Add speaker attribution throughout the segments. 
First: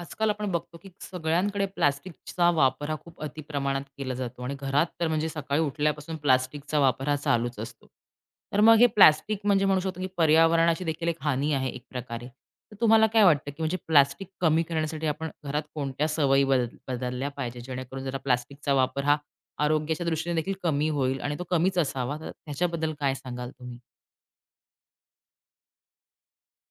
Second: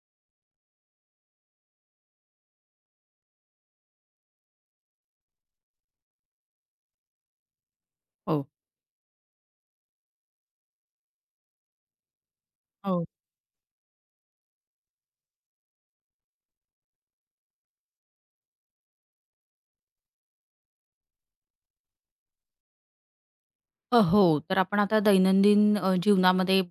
Speaker 1: आजकाल आपण बघतो की सगळ्यांकडे प्लास्टिकचा वापर हा खूप अतिप्रमाणात केला जातो आणि घरात तर म्हणजे सकाळी उठल्यापासून प्लास्टिकचा वापर हा चालूच असतो.
Speaker 2: हो.
Speaker 1: तर मग हे प्लास्टिक म्हणजे म्हणू शकतो की पर्यावरणाची देखील एक हानी आहे एक प्रकारे. तर
Speaker 2: हो.
Speaker 1: तुम्हाला काय वाटतं की म्हणजे प्लास्टिक कमी करण्यासाठी आपण घरात कोणत्या सवयी बदलल्या पाहिजे जेणेकरून जरा प्लास्टिकचा वापर हा आरोग्याच्या दृष्टीने देखील कमी होईल आणि तो कमीच असावा तर त्याच्याबद्दल काय सांगाल तुम्ही?
Speaker 2: हो. तर आपण आता दैनंदिन जीवनामध्ये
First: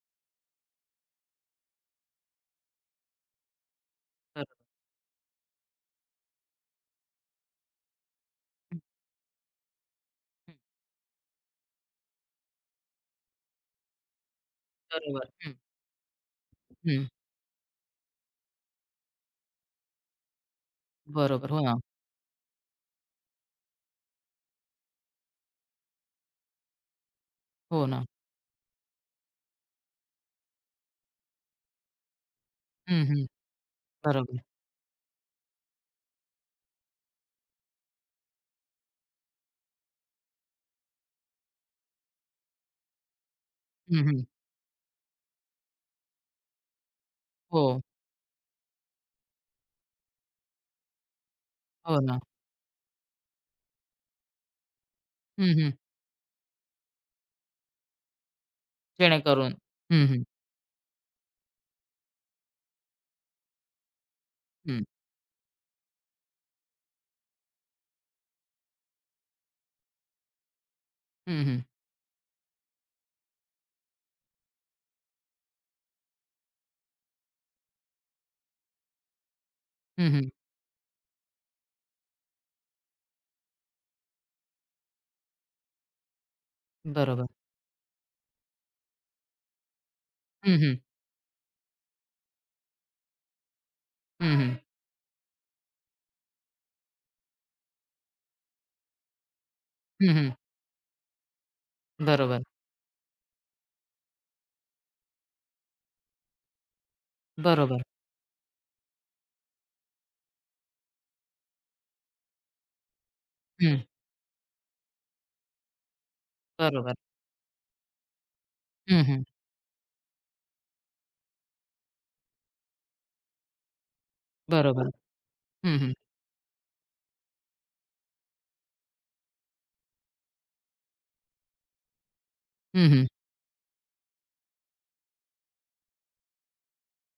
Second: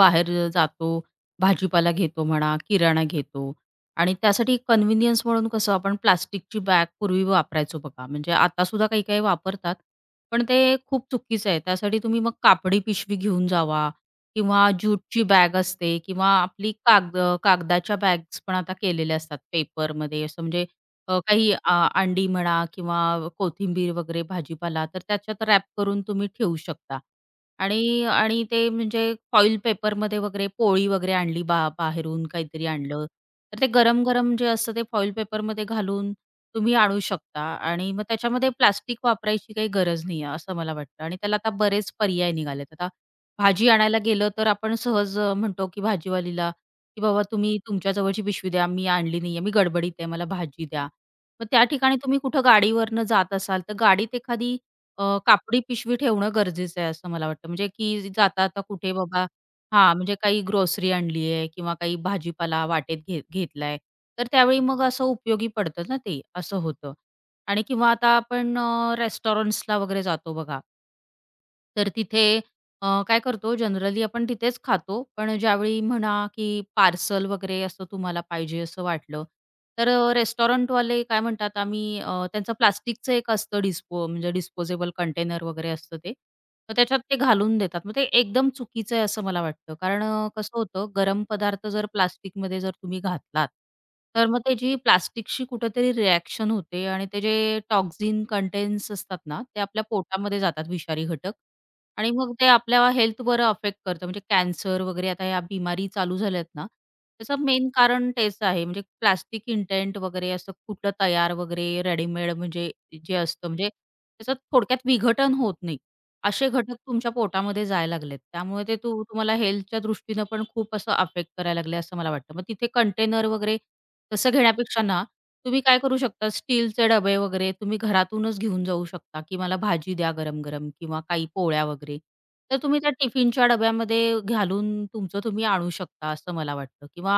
Speaker 2: बाहेर जातो, भाजीपाला घेतो म्हणा, किराणा घेतो आणि त्यासाठी कन्व्हिनियन्स म्हणून कसं आपण प्लास्टिकची बॅग पूर्वी वापरायचो बघा. म्हणजे आतासुद्धा काही-काही वापरतात, पण ते खूप चुकीचं आहे. त्यासाठी तुम्ही मग कापडी पिशवी घेऊन जावा किंवा ज्यूटची
Speaker 1: बरोबर. हं, हं. बरोबर. हं,
Speaker 2: बॅग असते किंवा आपली
Speaker 1: हं.
Speaker 2: कागदाच्या बॅग्स पण आता केलेल्या असतात पेपरमध्ये असं म्हणजे अ,
Speaker 1: बरोबर.
Speaker 2: काही
Speaker 1: हो
Speaker 2: अ,
Speaker 1: ना.
Speaker 2: अंडी म्हणा किंवा कोथिंबीर वगैरे भाजीपाला तर त्याच्यात रॅप करून तुम्ही ठेवू शकता.
Speaker 1: हो
Speaker 2: आणि
Speaker 1: ना.
Speaker 2: आणि ते म्हणजे फॉइल पेपरमध्ये वगैरे पोळी वगैरे आणली बाहेरून काहीतरी
Speaker 1: हं,
Speaker 2: आणलं,
Speaker 1: हं.
Speaker 2: तर ते गरम-गरम
Speaker 1: बरोबर.
Speaker 2: जे असतं ते फॉइल पेपरमध्ये घालून तुम्ही आणू शकता आणि मग त्याच्यामध्ये प्लास्टिक वापरायची काही गरज नाही आहे, असं मला वाटतं. आणि त्याला आता बरेच पर्याय निघालेत. आता भाजी आणायला गेलं तर आपण सहज म्हणतो की भाजीवालीला, की "बाबा तुम्ही
Speaker 1: हो,
Speaker 2: तुमच्या जवळची पिशवी द्या, मी आणली नाहीये, मी गडबडीत आहे, मला भाजी द्या." मग त्या ठिकाणी
Speaker 1: हो
Speaker 2: तुम्ही
Speaker 1: ना.
Speaker 2: कुठं गाडीवरनं जात असाल, तर गाडीत एखादी
Speaker 1: हं,
Speaker 2: कापडी
Speaker 1: हं.
Speaker 2: पिशवी ठेवणं गरजेचं आहे, असं मला वाटतं. म्हणजे की जाता-जाता कुठे बाबा
Speaker 1: जेणेकरून
Speaker 2: हां,
Speaker 1: हं,
Speaker 2: म्हणजे
Speaker 1: हं.
Speaker 2: काही ग्रोसरी आणली आहे किंवा काही भाजीपाला वाटेत घेतलाय, तर त्यावेळी मग
Speaker 1: हं,
Speaker 2: असं उपयोगी पडतं ना ते, असं होतं. आणि किंवा आता आपण रेस्टॉरंट्सला वगैरे जातो बघा.
Speaker 1: हं, हं.
Speaker 2: तर तिथे काय करतो जनरली आपण तिथेच खातो. पण ज्यावेळी म्हणा, की पार्सल वगैरे असं तुम्हाला पाहिजे असं वाटलं, तर
Speaker 1: हं, हं.
Speaker 2: रेस्टॉरंटवाले काय म्हणतात आम्ही त्यांचं प्लास्टिकचं एक असतं डिस्पोजेबल कंटेनर वगैरे असतं ते. तर त्याच्यात ते
Speaker 1: बरोबर.
Speaker 2: घालून देतात. मग ते एकदम चुकीचं आहे असं मला वाटतं. कारण
Speaker 1: हं,
Speaker 2: कसं
Speaker 1: हं.
Speaker 2: होतं गरम पदार्थ जर प्लास्टिकमध्ये जर तुम्ही घातलात, तर
Speaker 1: हं,
Speaker 2: मग
Speaker 1: हं.
Speaker 2: त्याची प्लास्टिकशी कुठेतरी रिएक्शन होते आणि ते जे टॉक्सिन कंटेन्ट्स असतात ना, ते आपल्या
Speaker 1: हं, हं.
Speaker 2: पोटामध्ये जातात विषारी घटक. आणि मग
Speaker 1: बरोबर,
Speaker 2: ते आपल्या हेल्थवर अफेक्ट करतं. म्हणजे कॅन्सर वगैरे आता या बिमारी चालू झाल्यात ना, त्याचं मेन
Speaker 1: बरोबर.
Speaker 2: कारण तेच आहे. म्हणजे प्लास्टिक इंटेंट वगैरे असं कुठलं तयार वगैरे रेडीमेड म्हणजे जे असतं म्हणजे
Speaker 1: हं,
Speaker 2: त्याचं थोडक्यात विघटन होत नाही. असे घटक
Speaker 1: बरोबर.
Speaker 2: तुमच्या पोटामध्ये जायला लागलेत. त्यामुळे ते
Speaker 1: हं, हं.
Speaker 2: तुम्हाला हेल्थच्या दृष्टीनं पण खूप असं अफेक्ट करायला लागले असं मला वाटतं. मग तिथे कंटेनर वगैरे तसं घेण्यापेक्षा
Speaker 1: बरोबर.
Speaker 2: ना, तुम्ही
Speaker 1: हं,
Speaker 2: काय
Speaker 1: हं.
Speaker 2: करू शकता स्टीलचे डबे वगैरे तुम्ही घरातूनच घेऊन जाऊ शकता, की मला भाजी द्या गरम-गरम किंवा काही पोळ्या वगैरे. तर तुम्ही
Speaker 1: हं,
Speaker 2: त्या
Speaker 1: हं.
Speaker 2: टिफिनच्या डब्यामध्ये घालून तुमचं तुम्ही आणू शकता असं मला वाटतं किंवा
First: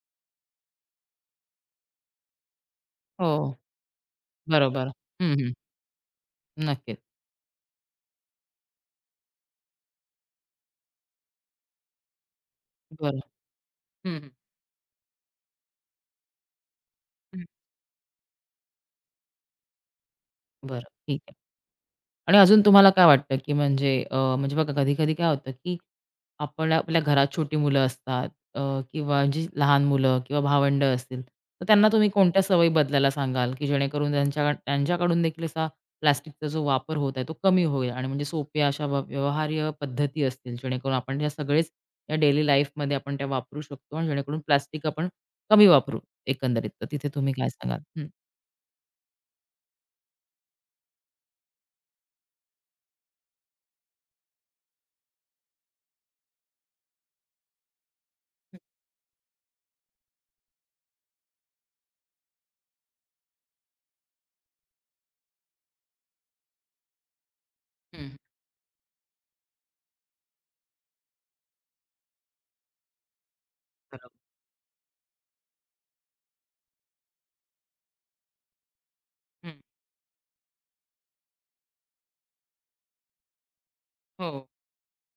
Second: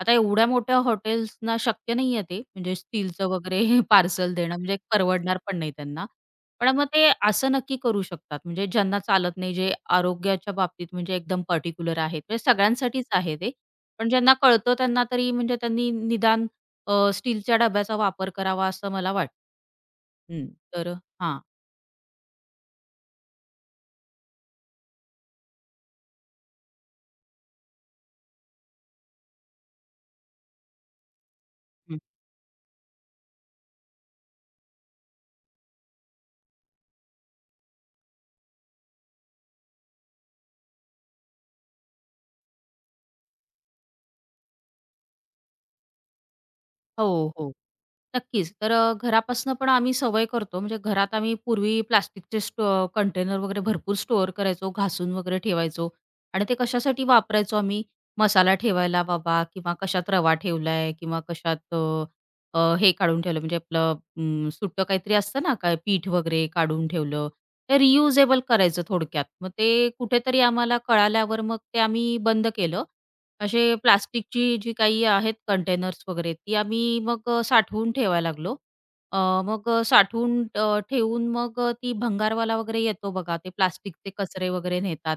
Speaker 2: आता एवढ्या मोठ्या हॉटेल्सना शक्य नाहीये ते म्हणजे स्टीलचं
Speaker 1: हो,
Speaker 2: वगैरे पार्सल देणं म्हणजे
Speaker 1: बरोबर. हं,
Speaker 2: परवडणार
Speaker 1: हं.
Speaker 2: पण नाही त्यांना. पण मग
Speaker 1: नक्कीच.
Speaker 2: ते असं नक्की करू शकतात म्हणजे ज्यांना चालत नाही, जे आरोग्याच्या बाबतीत म्हणजे एकदम पर्टिक्युलर आहेत. म्हणजे सगळ्यांसाठीच
Speaker 1: बरं.
Speaker 2: आहे ते. पण
Speaker 1: हं, हं.
Speaker 2: ज्यांना कळतं त्यांना तरी म्हणजे त्यांनी निदान
Speaker 1: हं.
Speaker 2: स्टीलच्या डब्याचा वापर करावा असं मला वाटतं. हं,
Speaker 1: बरं,
Speaker 2: तर
Speaker 1: ठीक आहे.
Speaker 2: हां.
Speaker 1: आणि अजून तुम्हाला काय वाटतं, की म्हणजे म्हणजे बघा कधी-कधी काय होतं, की आपण आपल्या घरात छोटी मुलं असतात अ, किंवा जी लहान मुलं किंवा भावंडं असतील, तर त्यांना
Speaker 2: हं.
Speaker 1: तुम्ही कोणत्या सवयी बदलायला सांगाल, की जेणेकरून त्यांच्याकडून देखील असा प्लास्टिकचा जो वापर होत आहे, तो कमी होईल आणि म्हणजे सोप्या अशा व्यवहार्य पद्धती असतील, जेणेकरून आपण या सगळेच या डेली लाईफमध्ये आपण त्या वापरू शकतो आणि जेणेकरून प्लास्टिक आपण कमी वापरू एकंदरीत. तर तिथे तुम्ही
Speaker 2: हो,
Speaker 1: काय
Speaker 2: हो.
Speaker 1: सांगाल? हं.
Speaker 2: नक्कीच. तर घरापासून पण आम्ही सवय करतो. म्हणजे घरात आम्ही पूर्वी प्लास्टिकचे कंटेनर वगैरे भरपूर स्टोअर करायचो, घासून वगैरे ठेवायचो आणि ते कशासाठी वापरायचो आम्ही? मसाला ठेवायला बाबा किंवा कशात रवा ठेवलाय किंवा कशात अ, अ, हे काढून ठेवलं म्हणजे आपलं सुटं काहीतरी असतं ना, काय पीठ वगैरे काढून ठेवलं. ते
Speaker 1: हं,
Speaker 2: रियुजेबल करायचं थोडक्यात. मग ते कुठेतरी आम्हाला कळाल्यावर मग ते आम्ही बंद केलं असे
Speaker 1: बरोबर.
Speaker 2: प्लास्टिकची जी काही आहेत कंटेनर्स वगैरे ती आम्ही मग साठवून ठेवायला लागलो. अ,
Speaker 1: हं.
Speaker 2: मग अ, साठवून अ, ठेवून मग ती भंगारवाला वगैरे येतो बघा, ते प्लास्टिकचे
Speaker 1: हो,
Speaker 2: कचरे वगैरे नेतात.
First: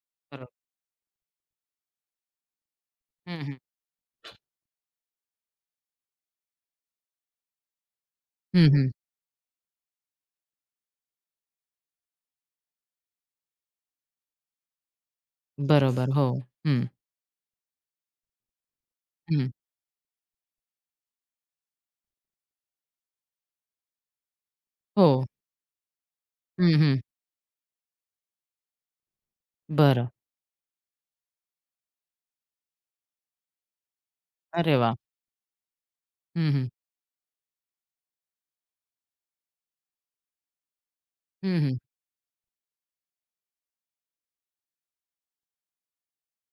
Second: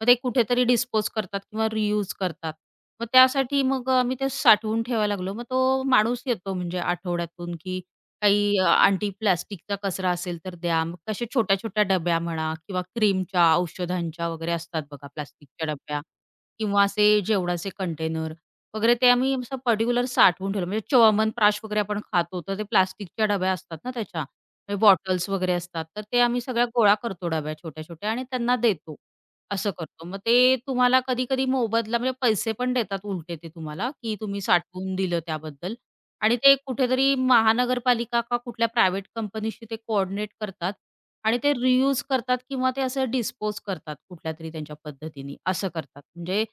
Speaker 2: मग ते
Speaker 1: बरोबर.
Speaker 2: कुठेतरी डिस्पोज करतात किंवा रियूज करतात. मग
Speaker 1: हं, हं.
Speaker 2: त्यासाठी मग आम्ही ते साठवून ठेवायला लागलो. मग तो माणूस येतो म्हणजे आठवड्यातून, की काही
Speaker 1: हं,
Speaker 2: "आंटी प्लास्टिकचा कचरा असेल तर द्या." मग अशा छोट्या-छोट्या डब्या म्हणा किंवा क्रीमच्या, औषधांच्या वगैरे असतात बघा प्लास्टिकच्या डब्या.
Speaker 1: बरोबर. हो.
Speaker 2: किंवा
Speaker 1: हं,
Speaker 2: असे जेवणाचे कंटेनर वगैरे ते आम्ही
Speaker 1: हं.
Speaker 2: असं पर्टिक्युलर साठवून ठेवलं. म्हणजे चोअमन प्राश वगैरे आपण खातो, तर ते प्लास्टिकच्या डब्या असतात ना त्याच्या, म्हणजे
Speaker 1: हो.
Speaker 2: बॉटल्स वगैरे असतात. तर ते आम्ही सगळ्या
Speaker 1: हं,
Speaker 2: गोळा
Speaker 1: हं.
Speaker 2: करतो डब्या छोट्या-छोट्या आणि त्यांना देतो. असं करतो.
Speaker 1: बरं.
Speaker 2: मग ते तुम्हाला कधी-कधी मोबदला म्हणजे पैसे पण देतात उलटे ते तुम्हाला, की तुम्ही
Speaker 1: अरे वाह!
Speaker 2: साठवून दिलं त्याबद्दल आणि
Speaker 1: हं,
Speaker 2: ते
Speaker 1: हं.
Speaker 2: कुठेतरी महानगरपालिका का कुठल्या प्रायव्हेट कंपनीशी ते कोऑर्डिनेट करतात आणि ते
Speaker 1: हं, हं.
Speaker 2: रियूज करतात किंवा ते असं डिस्पोज करतात कुठल्यातरी त्यांच्या पद्धतीने असं करतात. म्हणजे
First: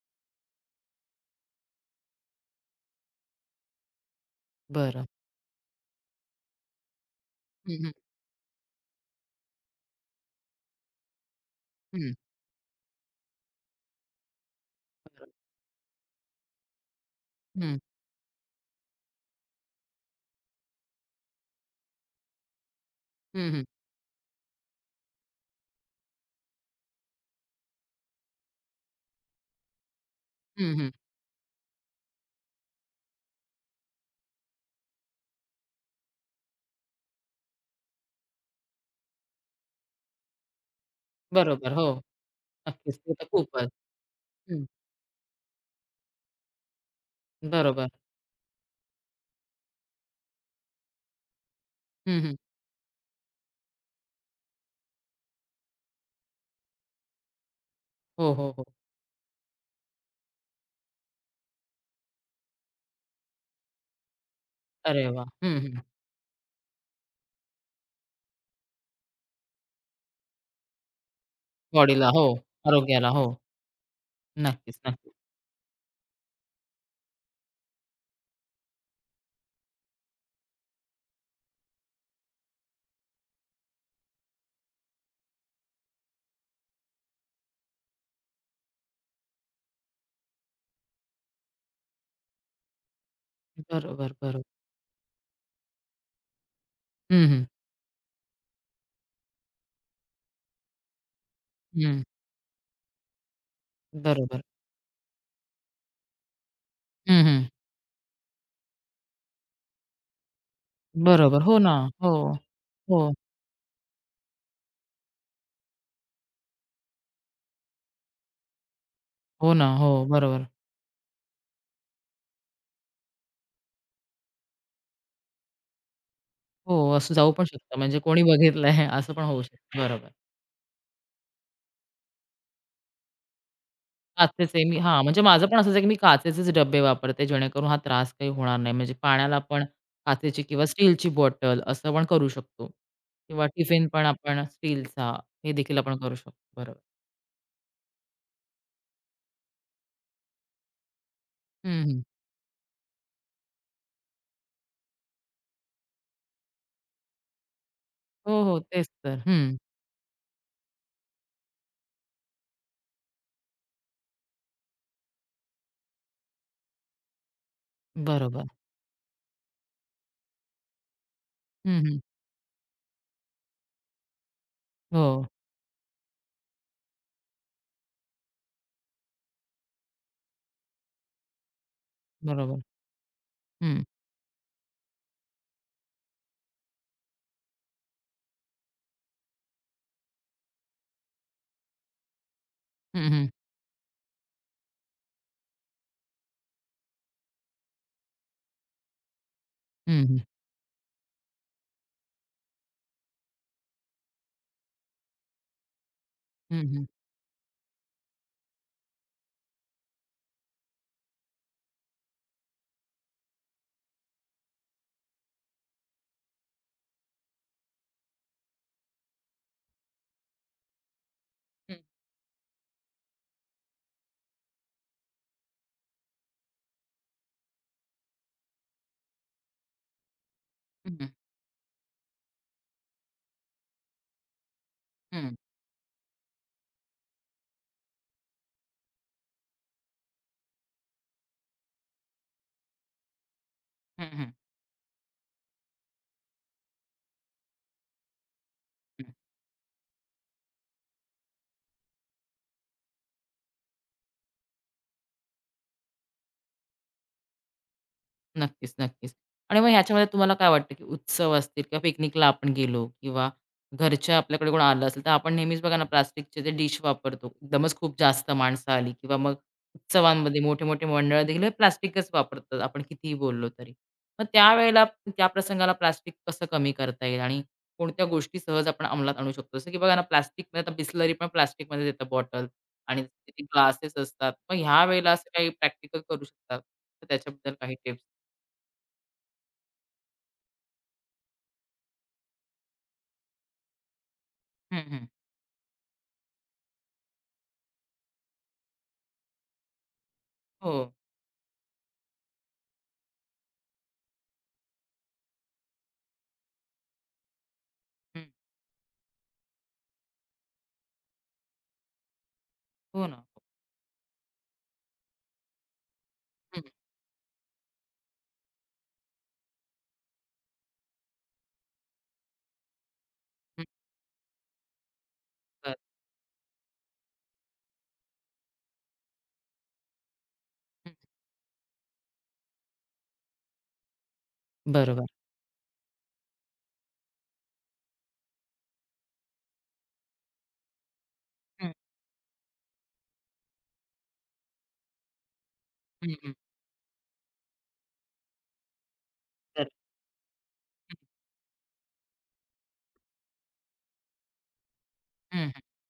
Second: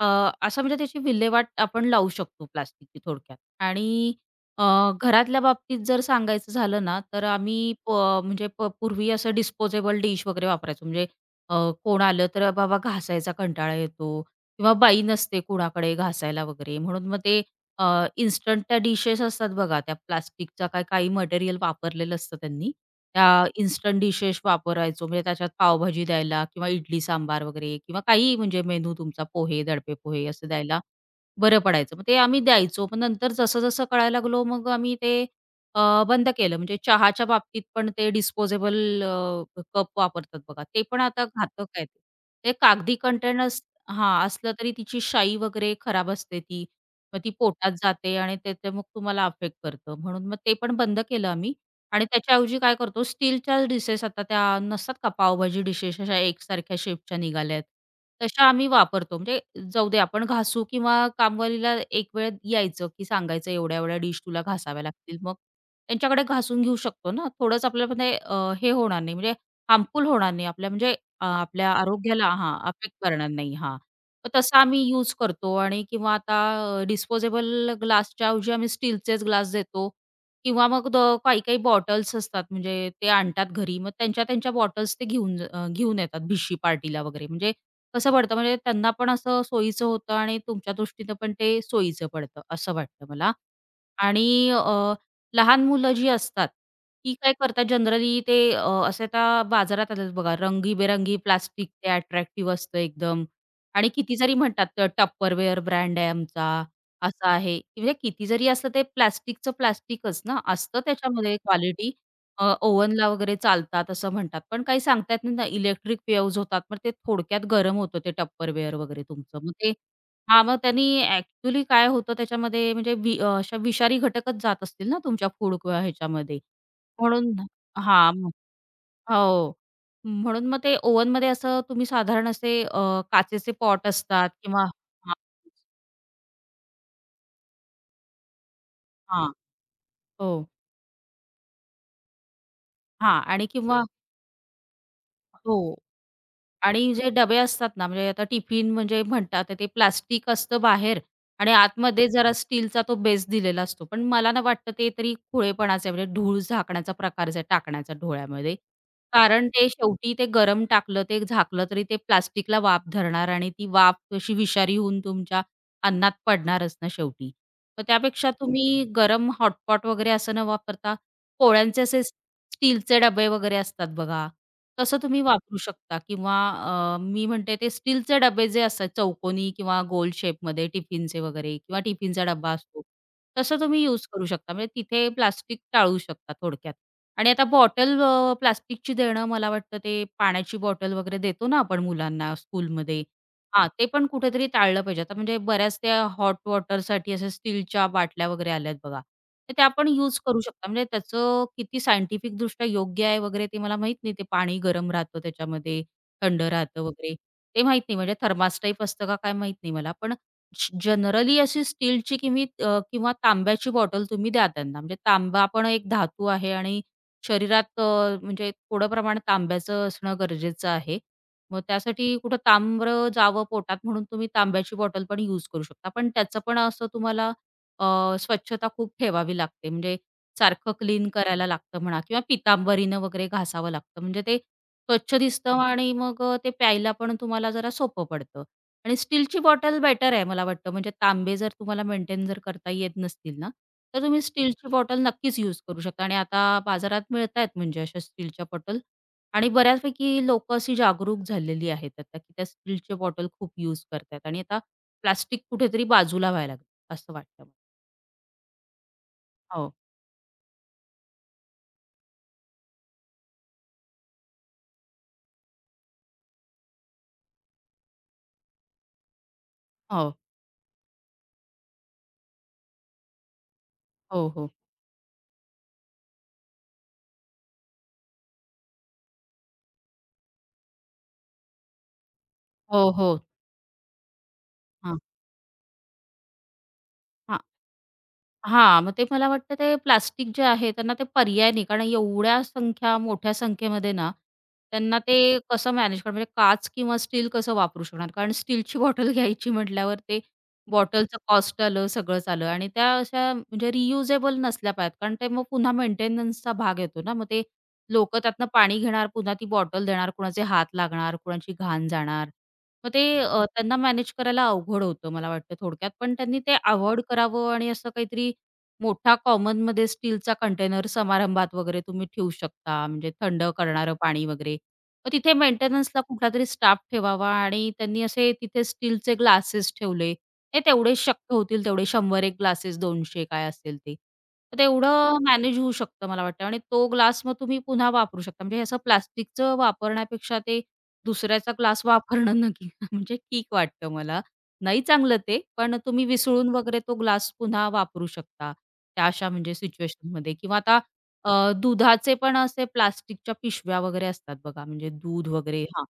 Speaker 2: अ, असं म्हणजे त्याची विल्हेवाट आपण लावू शकतो प्लास्टिकची थोडक्यात. आणि अ,
Speaker 1: बरं.
Speaker 2: घरातल्या बाबतीत जर सांगायचं झालं ना, तर आम्ही
Speaker 1: हं,
Speaker 2: प
Speaker 1: हं.
Speaker 2: म्हणजे प पूर्वी असं डिस्पोजेबल डिश वगैरे वापरायचो. म्हणजे कोण
Speaker 1: हं.
Speaker 2: आलं तर बाबा घासायचा कंटाळा येतो किंवा बाई
Speaker 1: बरं.
Speaker 2: नसते कुणाकडे घासायला वगैरे म्हणून मग ते
Speaker 1: हं,
Speaker 2: इन्स्टंट त्या डिशेस असतात बघा, त्या प्लास्टिकचा काय काही मटेरियल वापरलेलं असतं त्यांनी. त्या
Speaker 1: हं, हं.
Speaker 2: इन्स्टंट डिशेस वापरायचो. म्हणजे त्याच्यात पावभाजी द्यायला किंवा इडली सांबार वगैरे किंवा काहीही म्हणजे मेनू तुमचा पोहे, दडपे पोहे असं
Speaker 1: हं,
Speaker 2: द्यायला
Speaker 1: हं.
Speaker 2: बरं पडायचं. मग ते आम्ही द्यायचो. पण नंतर जसं-जसं कळायला लागलो मग आम्ही ते अ, बंद केलं. म्हणजे चहाच्या बाबतीत पण ते डिस्पोजेबल कप वापरतात बघा. ते पण आता घातक
Speaker 1: बरोबर.
Speaker 2: आहेत.
Speaker 1: हो.
Speaker 2: ते ते कागदी
Speaker 1: नक्कीच. ते तर
Speaker 2: कंटेनर्स
Speaker 1: खूपच.
Speaker 2: हां, असलं
Speaker 1: हं.
Speaker 2: तरी तिची शाई वगैरे खराब असते ती. मग ती पोटात
Speaker 1: बरोबर.
Speaker 2: जाते आणि ते मग तुम्हाला अफेक्ट करतं. म्हणून मग ते पण बंद केलं आम्ही. आणि
Speaker 1: हं, हं.
Speaker 2: त्याच्याऐवजी काय करतो स्टीलच्या डिशेस आता त्या नसतात का पावभाजी डिशेस अशा एकसारख्या शेपच्या निघाल्या आहेत.
Speaker 1: हो,
Speaker 2: तशा
Speaker 1: हो, हो.
Speaker 2: आम्ही वापरतो म्हणजे जाऊ दे आपण घासू किंवा कामवालीला एक वेळ यायचं की सांगायचं एवढ्या एवढ्या डिश तुला घासाव्या
Speaker 1: अरे
Speaker 2: लागतील
Speaker 1: वाह!
Speaker 2: मग
Speaker 1: हं, हं.
Speaker 2: त्यांच्याकडे घासून घेऊ शकतो ना थोडंच आपल्यामध्ये हे होणार नाही म्हणजे हार्मफुल होणार नाही आपल्या म्हणजे आपल्या
Speaker 1: बॉडीला हो,
Speaker 2: आरोग्याला हां अफेक्ट
Speaker 1: आरोग्याला
Speaker 2: करणार
Speaker 1: हो.
Speaker 2: नाही हां. मग तसा
Speaker 1: नक्कीच,
Speaker 2: आम्ही यूज
Speaker 1: नक्कीच.
Speaker 2: करतो आणि किंवा आता डिस्पोजेबल ग्लासच्या ऐवजी आम्ही स्टीलचेच ग्लास देतो किंवा मग द काही-काही बॉटल्स असतात म्हणजे ते आणतात घरी. मग त्यांच्या त्यांच्या बॉटल्स ते घेऊन घेऊन येतात भिशी पार्टीला वगैरे. म्हणजे कसं पडतं म्हणजे त्यांना पण असं सोयीचं होतं आणि तुमच्या दृष्टीनं पण ते सोयीचं पडतं असं वाटतं मला.
Speaker 1: बरोबर, बरोबर.
Speaker 2: आणि लहान मुलं जी असतात, ती
Speaker 1: हं,
Speaker 2: काय
Speaker 1: हं.
Speaker 2: करतात जनरली ते असे आता बाजारात आलेत बघा रंगीबेरंगी प्लास्टिक ते
Speaker 1: हं.
Speaker 2: अट्रॅक्टिव्ह असतं एकदम आणि किती जरी
Speaker 1: बरोबर.
Speaker 2: म्हणतात तर Tupperware ब्रँड आहे आमचा,
Speaker 1: हं,
Speaker 2: असा
Speaker 1: हं.
Speaker 2: आहे. म्हणजे किती जरी असलं ते प्लास्टिकच ना, असतं त्याच्यामध्ये
Speaker 1: बरोबर. हो ना.
Speaker 2: क्वालिटी.
Speaker 1: हो, हो.
Speaker 2: ओव्हनला वगैरे चालतात असं म्हणतात. पण काही सांगता येत नाही ना, इलेक्ट्रिक वेव्हज होतात. मग ते थोडक्यात गरम होतं ते Tupperware वगैरे तुमचं. मग
Speaker 1: हो
Speaker 2: ते
Speaker 1: ना. हो,
Speaker 2: हां,
Speaker 1: बरोबर.
Speaker 2: मग त्यांनी ॲक्चुअली काय होतं त्याच्यामध्ये म्हणजे अशा विषारी घटकच जात असतील ना तुमच्या फूड किंवा ह्याच्यामध्ये.
Speaker 1: हो, असं
Speaker 2: म्हणून
Speaker 1: जाऊ पण शकतं. म्हणजे
Speaker 2: हां,
Speaker 1: कोणी
Speaker 2: मग
Speaker 1: बघितलंय असं पण होऊ
Speaker 2: हो.
Speaker 1: शकतं. बरोबर.
Speaker 2: म्हणून मग ते ओव्हनमध्ये असं तुम्ही साधारण असे काचेचे पॉट असतात
Speaker 1: काचेचे
Speaker 2: किंवा
Speaker 1: मी हां,
Speaker 2: हां,
Speaker 1: म्हणजे माझं पण असंच आहे, की मी काचेचेच डब्बे वापरते, जेणेकरून हा त्रास काही होणार नाही. म्हणजे
Speaker 2: हां,
Speaker 1: पाण्याला पण काचेची
Speaker 2: हो.
Speaker 1: किंवा स्टीलची बॉटल असं पण करू शकतो
Speaker 2: हां
Speaker 1: किंवा
Speaker 2: आणि किंवा
Speaker 1: टिफिन पण आपण स्टीलचा हे
Speaker 2: हो.
Speaker 1: देखील आपण करू शकतो. बरोबर.
Speaker 2: आणि जे डबे असतात ना, म्हणजे आता टिफिन म्हणजे म्हणतात ते प्लास्टिक असतं बाहेर आणि
Speaker 1: हं, हं.
Speaker 2: आतमध्ये जरा स्टीलचा तो बेस दिलेला असतो. पण मला ना वाटतं ते तरी खुळेपणाचं आहे म्हणजे धूळ झाकण्याचा प्रकार आहे टाकण्याचा
Speaker 1: हो,
Speaker 2: डोळ्यामध्ये.
Speaker 1: हो. तेच तर.
Speaker 2: कारण
Speaker 1: हं.
Speaker 2: ते शेवटी ते गरम टाकलं, ते झाकलं तरी ते प्लास्टिकला वाफ धरणार आणि ती वाफ अशी विषारी होऊन तुमच्या अन्नात पडणारच ना शेवटी. मग त्यापेक्षा
Speaker 1: बरोबर.
Speaker 2: तुम्ही गरम हॉटपॉट वगैरे असं न वापरता
Speaker 1: हं,
Speaker 2: पोळ्यांचे
Speaker 1: हं.
Speaker 2: असे स्टीलचे डबे वगैरे असतात बघा तसं तुम्ही
Speaker 1: हो.
Speaker 2: वापरू शकता किंवा मी म्हणते ते स्टीलचे डबे जे असतात चौकोनी किंवा गोल शेपमध्ये टिफिनचे वगैरे किंवा टिफिनचा डब्बा
Speaker 1: बरोबर.
Speaker 2: असतो. तसं तुम्ही
Speaker 1: हं.
Speaker 2: यूज करू शकता. म्हणजे तिथे प्लास्टिक टाळू शकता थोडक्यात. आणि आता प्लास्टिकची देणं मला वाटतं ते पाण्याची बॉटल वगैरे देतो ना आपण मुलांना स्कूलमध्ये
Speaker 1: हं, हं.
Speaker 2: हां, ते पण कुठेतरी टाळलं पाहिजे. आता म्हणजे बऱ्याच त्या हॉट वॉटरसाठी अशा स्टीलच्या बाटल्या वगैरे आल्यात बघा. तर त्या आपण
Speaker 1: हं,
Speaker 2: यूज
Speaker 1: हं.
Speaker 2: करू शकता. म्हणजे त्याचं किती सायंटिफिकदृष्ट्या योग्य आहे वगैरे ते मला माहीत नाही. ते पाणी गरम राहतं त्याच्यामध्ये, थंड
Speaker 1: हं,
Speaker 2: राहतं
Speaker 1: हं.
Speaker 2: वगैरे ते माहीत नाही. म्हणजे थर्मास टाईप असतं का काय माहीत नाही मला. पण जनरली अशी स्टीलची किमी अ, किंवा तांब्याची बॉटल तुम्ही द्या त्यांना. म्हणजे तांबा पण एक धातू आहे आणि शरीरात म्हणजे थोडं प्रमाण तांब्याचं असणं गरजेचं आहे. मग
Speaker 1: हं,
Speaker 2: त्यासाठी कुठं तांब्र जावं पोटात म्हणून तुम्ही तांब्याची बॉटल पण यूज करू शकता. पण त्याचं पण असं तुम्हाला स्वच्छता खूप ठेवावी लागते. म्हणजे सारखं
Speaker 1: हं.
Speaker 2: क्लीन करायला लागतं म्हणा किंवा पितांबरीनं वगैरे घासावं लागतं. म्हणजे ते स्वच्छ
Speaker 1: हं, हं.
Speaker 2: दिसतं आणि मग ते प्यायला पण तुम्हाला जरा सोपं पडतं. आणि स्टीलची बॉटल बेटर आहे मला वाटतं. म्हणजे तांबे जर तुम्हाला मेंटेन जर करता येत नसतील ना, तर तुम्ही
Speaker 1: हं,
Speaker 2: स्टीलची बॉटल नक्कीच यूज करू शकता आणि आता बाजारात मिळतायत म्हणजे अशा स्टीलच्या बॉटल. आणि बऱ्यापैकी लोकं अशी जागरूक झालेली आहेत आता, की त्या स्टीलचे बॉटल खूप यूज करतायत आणि आता प्लास्टिक कुठेतरी बाजूला व्हायला लागलं, असं वाटतं मला.
Speaker 1: नक्कीच, नक्कीच. आणि मग
Speaker 2: हो,
Speaker 1: ह्याच्यामध्ये तुम्हाला काय वाटतं, की उत्सव असतील किंवा पिकनिकला आपण गेलो किंवा घरच्या आपल्याकडे कोण आलं असेल, तर आपण नेहमीच बघा ना प्लास्टिकचे ते डिश वापरतो. एकदमच खूप जास्त माणसं आली किंवा मग
Speaker 2: हो,
Speaker 1: उत्सवांमध्ये मोठे-मोठे मंडळ देखील हे प्लास्टिकच वापरतात, आपण कितीही बोललो तरी. मग
Speaker 2: हो, हो.
Speaker 1: त्यावेळेला त्या प्रसंगाला प्लास्टिक कसं कमी करता येईल आणि कोणत्या गोष्टी सहज आपण अंमलात आणू शकतो? जसं की बघा ना प्लास्टिकमध्ये आता बिसलरी पण प्लास्टिकमध्येच येतं बॉटल
Speaker 2: हो,
Speaker 1: आणि
Speaker 2: हो.
Speaker 1: ग्लासेस असतात. मग ह्या
Speaker 2: हां.
Speaker 1: वेळेला असं काही प्रॅक्टिकल करू शकतात, तर त्याच्याबद्दल काही टिप्स?
Speaker 2: हां, मग ते मला वाटतं ते प्लास्टिक जे आहे त्यांना ते पर्याय नाही. कारण एवढ्या संख्या मोठ्या संख्येमध्ये ना,
Speaker 1: हं,
Speaker 2: त्यांना
Speaker 1: हं.
Speaker 2: ते कसं मॅनेज करणार म्हणजे काच किंवा स्टील कसं वापरू शकणार? कारण स्टीलची बॉटल घ्यायची म्हटल्यावर ते
Speaker 1: हो.
Speaker 2: बॉटलचं कॉस्ट आलं, सगळंच आलं आणि त्या अशा म्हणजे रियुजेबल नसल्या पाहिजेत. कारण ते मग पुन्हा मेंटेनन्सचा भाग येतो ना. मग ते लोकं
Speaker 1: हं.
Speaker 2: त्यातनं पाणी घेणार, पुन्हा ती बॉटल देणार, कुणाचे हात लागणार, कुणाची घाण जाणार. मग ते
Speaker 1: हो ना. हो.
Speaker 2: त्यांना मॅनेज करायला अवघड होतं मला वाटतं थोडक्यात. पण त्यांनी ते
Speaker 1: हं,
Speaker 2: अव्हॉइड करावं आणि असं काहीतरी मोठा कॉमनमध्ये स्टीलचा कंटेनर समारंभात वगैरे तुम्ही ठेवू शकता, म्हणजे थंड
Speaker 1: हं.
Speaker 2: करणारं पाणी वगैरे. मग तिथे
Speaker 1: बरं.
Speaker 2: मेंटेनन्सला कुठलातरी स्टाफ ठेवावा आणि त्यांनी असे तिथे स्टीलचे ग्लासेस ठेवले. ते
Speaker 1: हं.
Speaker 2: तेवढे शक्य होतील तेवढे 100 एक ग्लासेस 200 काय असेल ते. तर
Speaker 1: बरोबर.
Speaker 2: तेवढं मॅनेज होऊ शकतं मला वाटतं आणि तो ग्लास मग तुम्ही पुन्हा वापरू शकता. म्हणजे असं प्लास्टिकचं वापरण्यापेक्षा ते दुसऱ्याचा
Speaker 1: हं,
Speaker 2: ग्लास वापरणं नक्की म्हणजे ठीक वाटतं मला नाही चांगलं ते, पण तुम्ही
Speaker 1: हं, हं.
Speaker 2: विसळून वगैरे तो ग्लास पुन्हा वापरू शकता. त्या अशा म्हणजे
Speaker 1: बरं.
Speaker 2: सिच्युएशनमध्ये किंवा आता अ, दुधाचे पण असे प्लास्टिकच्या पिशव्या वगैरे असतात बघा, म्हणजे दूध
Speaker 1: हं, हं.
Speaker 2: वगैरे हां.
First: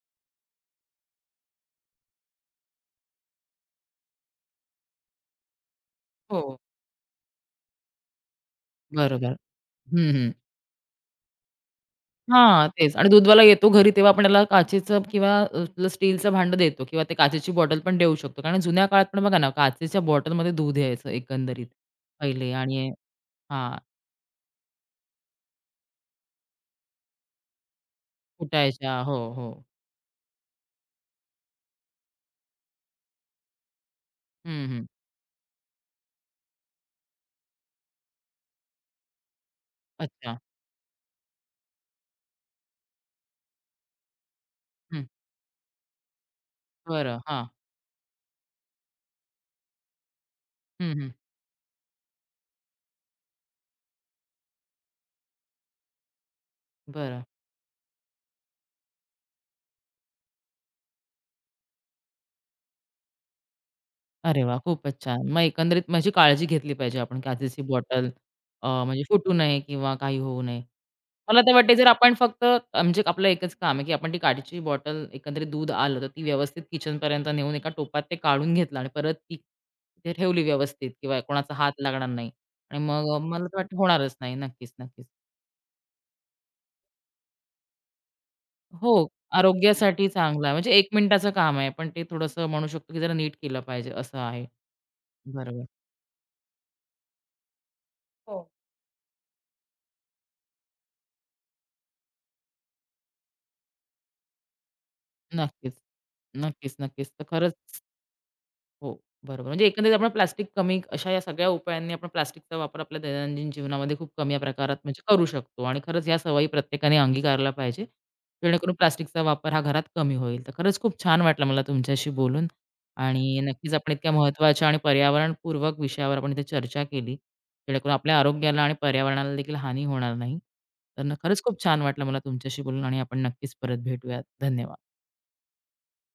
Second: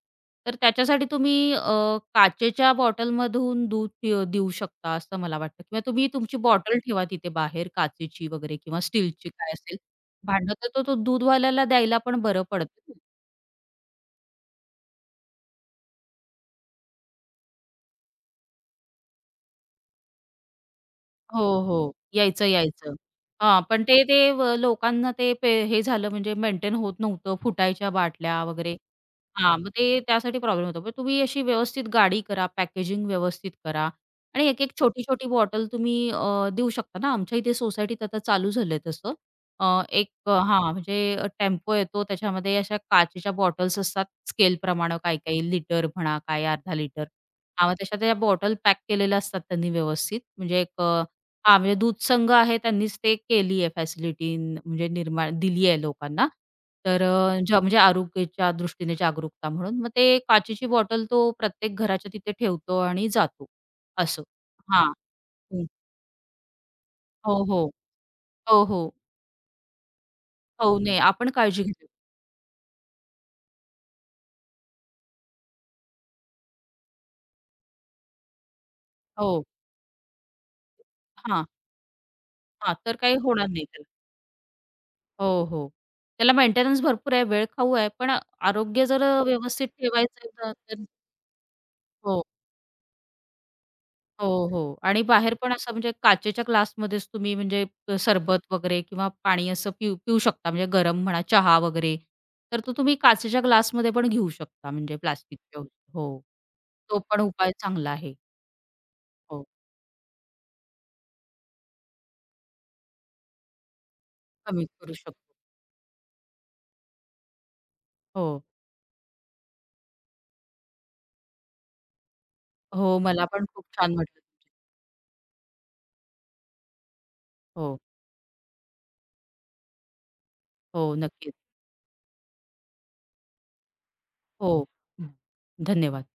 Speaker 2: तर त्याच्यासाठी तुम्ही काचेच्या बॉटलमधून दूध पिऊ देऊ शकता असं मला वाटतं किंवा तुम्ही तुमची
Speaker 1: हो.
Speaker 2: बॉटल ठेवा तिथे बाहेर काचेची वगैरे किंवा स्टीलची
Speaker 1: बरोबर.
Speaker 2: काय असेल
Speaker 1: हं, हं.
Speaker 2: भांडं, तर तो दूधवाल्याला द्यायला पण बरं
Speaker 1: हां,
Speaker 2: पडतं.
Speaker 1: तेच आणि दूधवाला येतो घरी तेव्हा आपण त्याला काचेचं किंवा आपलं स्टीलचं भांडं देतो किंवा ते काचेची बॉटल पण देऊ शकतो. कारण जुन्या काळात पण बघा ना, काचेच्या बॉटलमध्ये दूध यायचं
Speaker 2: हो,
Speaker 1: एकंदरीत
Speaker 2: हो. यायचं,
Speaker 1: पहिले आणि
Speaker 2: यायचं. हां,
Speaker 1: हां,
Speaker 2: पण ते ते व लोकांना ते पे हे झालं म्हणजे मेंटेन होत नव्हतं, फुटायच्या बाटल्या वगैरे.
Speaker 1: फुटायच्या. हो, हो.
Speaker 2: हां, मग ते त्यासाठी प्रॉब्लेम होता. पण तुम्ही अशी व्यवस्थित गाडी करा, पॅकेजिंग व्यवस्थित करा आणि
Speaker 1: हं,
Speaker 2: एक-एक
Speaker 1: हं.
Speaker 2: छोटी-छोटी बॉटल तुम्ही देऊ शकता ना. आमच्या इथे सोसायटीत आता चालू झालंय तसं.
Speaker 1: अच्छा.
Speaker 2: म्हणजे टेम्पो येतो त्याच्यामध्ये अशा काचेच्या बॉटल्स असतात स्केलप्रमाणे
Speaker 1: हं.
Speaker 2: काही-काही लिटर म्हणा, काही अर्धा लिटर.
Speaker 1: बरं. हां.
Speaker 2: हां, मग तशा त्या बॉटल पॅक केलेल्या असतात त्यांनी व्यवस्थित म्हणजे एक
Speaker 1: हं, हं.
Speaker 2: हां, म्हणजे दूध संघ आहे त्यांनीच ते केली आहे फॅसिलिटी म्हणजे निर्माण दिली आहे लोकांना. तर
Speaker 1: बरं.
Speaker 2: ज्या म्हणजे आरोग्याच्या दृष्टीने जागरूकता म्हणून. मग ते काचेची बॉटल तो प्रत्येक घराच्या तिथे ठेवतो आणि जातो असं.
Speaker 1: अरे वाह!
Speaker 2: हां.
Speaker 1: खूपच छान. मग
Speaker 2: हं.
Speaker 1: एकंदरीत माझी काळजी घेतली पाहिजे आपण
Speaker 2: हो,
Speaker 1: काचेची
Speaker 2: हो.
Speaker 1: बॉटल
Speaker 2: हो, हो.
Speaker 1: म्हणजे फुटू नये किंवा काही होऊ नये.
Speaker 2: होऊ नये आपण
Speaker 1: मला तर
Speaker 2: काळजी
Speaker 1: वाटते
Speaker 2: घेतो.
Speaker 1: जर आपण फक्त म्हणजे आपलं एकच काम आहे, की आपण ती काचेची बॉटल एकंदरीत दूध आलं तर ती व्यवस्थित किचनपर्यंत नेऊन एका टोपात ते काढून घेतलं आणि परत ती
Speaker 2: हो.
Speaker 1: तिथे ठेवली व्यवस्थित किंवा
Speaker 2: हां,
Speaker 1: कोणाचा हात लागणार नाही
Speaker 2: हां.
Speaker 1: आणि
Speaker 2: तर
Speaker 1: मग
Speaker 2: काही
Speaker 1: मला
Speaker 2: होणार
Speaker 1: तर
Speaker 2: नाही
Speaker 1: वाटतं
Speaker 2: त्याला.
Speaker 1: होणारच नाही. नक्कीच, नक्कीच.
Speaker 2: हो, हो. त्याला मेंटेनन्स भरपूर आहे, वेळखाऊ आहे, पण आरोग्य
Speaker 1: हो,
Speaker 2: जर व्यवस्थित
Speaker 1: आरोग्यासाठी
Speaker 2: ठेवायचं आहे
Speaker 1: चांगला
Speaker 2: तर
Speaker 1: आहे. म्हणजे
Speaker 2: तर
Speaker 1: 1 मिनिटाचं काम आहे, पण ते
Speaker 2: हो.
Speaker 1: थोडंसं म्हणू शकतो, की जरा नीट केलं पाहिजे असं आहे.
Speaker 2: हो, हो. आणि बाहेर पण
Speaker 1: बरोबर.
Speaker 2: असं म्हणजे काचेच्या ग्लासमध्येच तुम्ही म्हणजे सरबत
Speaker 1: हो.
Speaker 2: वगैरे किंवा पाणी असं पिऊ पिऊ शकता. म्हणजे गरम म्हणा, चहा वगैरे. तर तो तुम्ही काचेच्या ग्लासमध्ये पण घेऊ शकता म्हणजे प्लास्टिकच्या
Speaker 1: नक्कीच.
Speaker 2: हो.
Speaker 1: नक्कीच,
Speaker 2: तो
Speaker 1: नक्कीच.
Speaker 2: पण
Speaker 1: तर
Speaker 2: उपाय
Speaker 1: खरंच
Speaker 2: चांगला आहे.
Speaker 1: हो,
Speaker 2: हो,
Speaker 1: बरोबर. म्हणजे एकंदरीत आपण प्लास्टिक कमी अशा या सगळ्या उपायांनी आपण प्लास्टिकचा वापर आपल्या दैनंदिन जीवनामध्ये खूप कमी या
Speaker 2: कमी
Speaker 1: प्रकारात
Speaker 2: करू
Speaker 1: म्हणजे करू
Speaker 2: शकतो.
Speaker 1: शकतो आणि खरंच या सवयी प्रत्येकाने अंगीकारल्या पाहिजे.
Speaker 2: हो,
Speaker 1: जेणेकरून प्लास्टिकचा वापर हा घरात कमी होईल. तर खरंच खूप छान वाटलं मला तुमच्याशी बोलून
Speaker 2: हो. मला
Speaker 1: आणि
Speaker 2: पण खूप
Speaker 1: नक्कीच आपण
Speaker 2: छान
Speaker 1: इतक्या
Speaker 2: वाटलं.
Speaker 1: महत्त्वाच्या आणि पर्यावरणपूर्वक विषयावर आपण इथे चर्चा केली.
Speaker 2: हो,
Speaker 1: जेणेकरून आपल्या आरोग्याला आणि पर्यावरणाला देखील हानी होणार नाही.
Speaker 2: हो.
Speaker 1: तर
Speaker 2: नक्कीच.
Speaker 1: खरंच खूप छान वाटलं मला तुमच्याशी बोलून आणि आपण नक्कीच परत भेटूयात.
Speaker 2: हो.
Speaker 1: धन्यवाद.
Speaker 2: हं. धन्यवाद.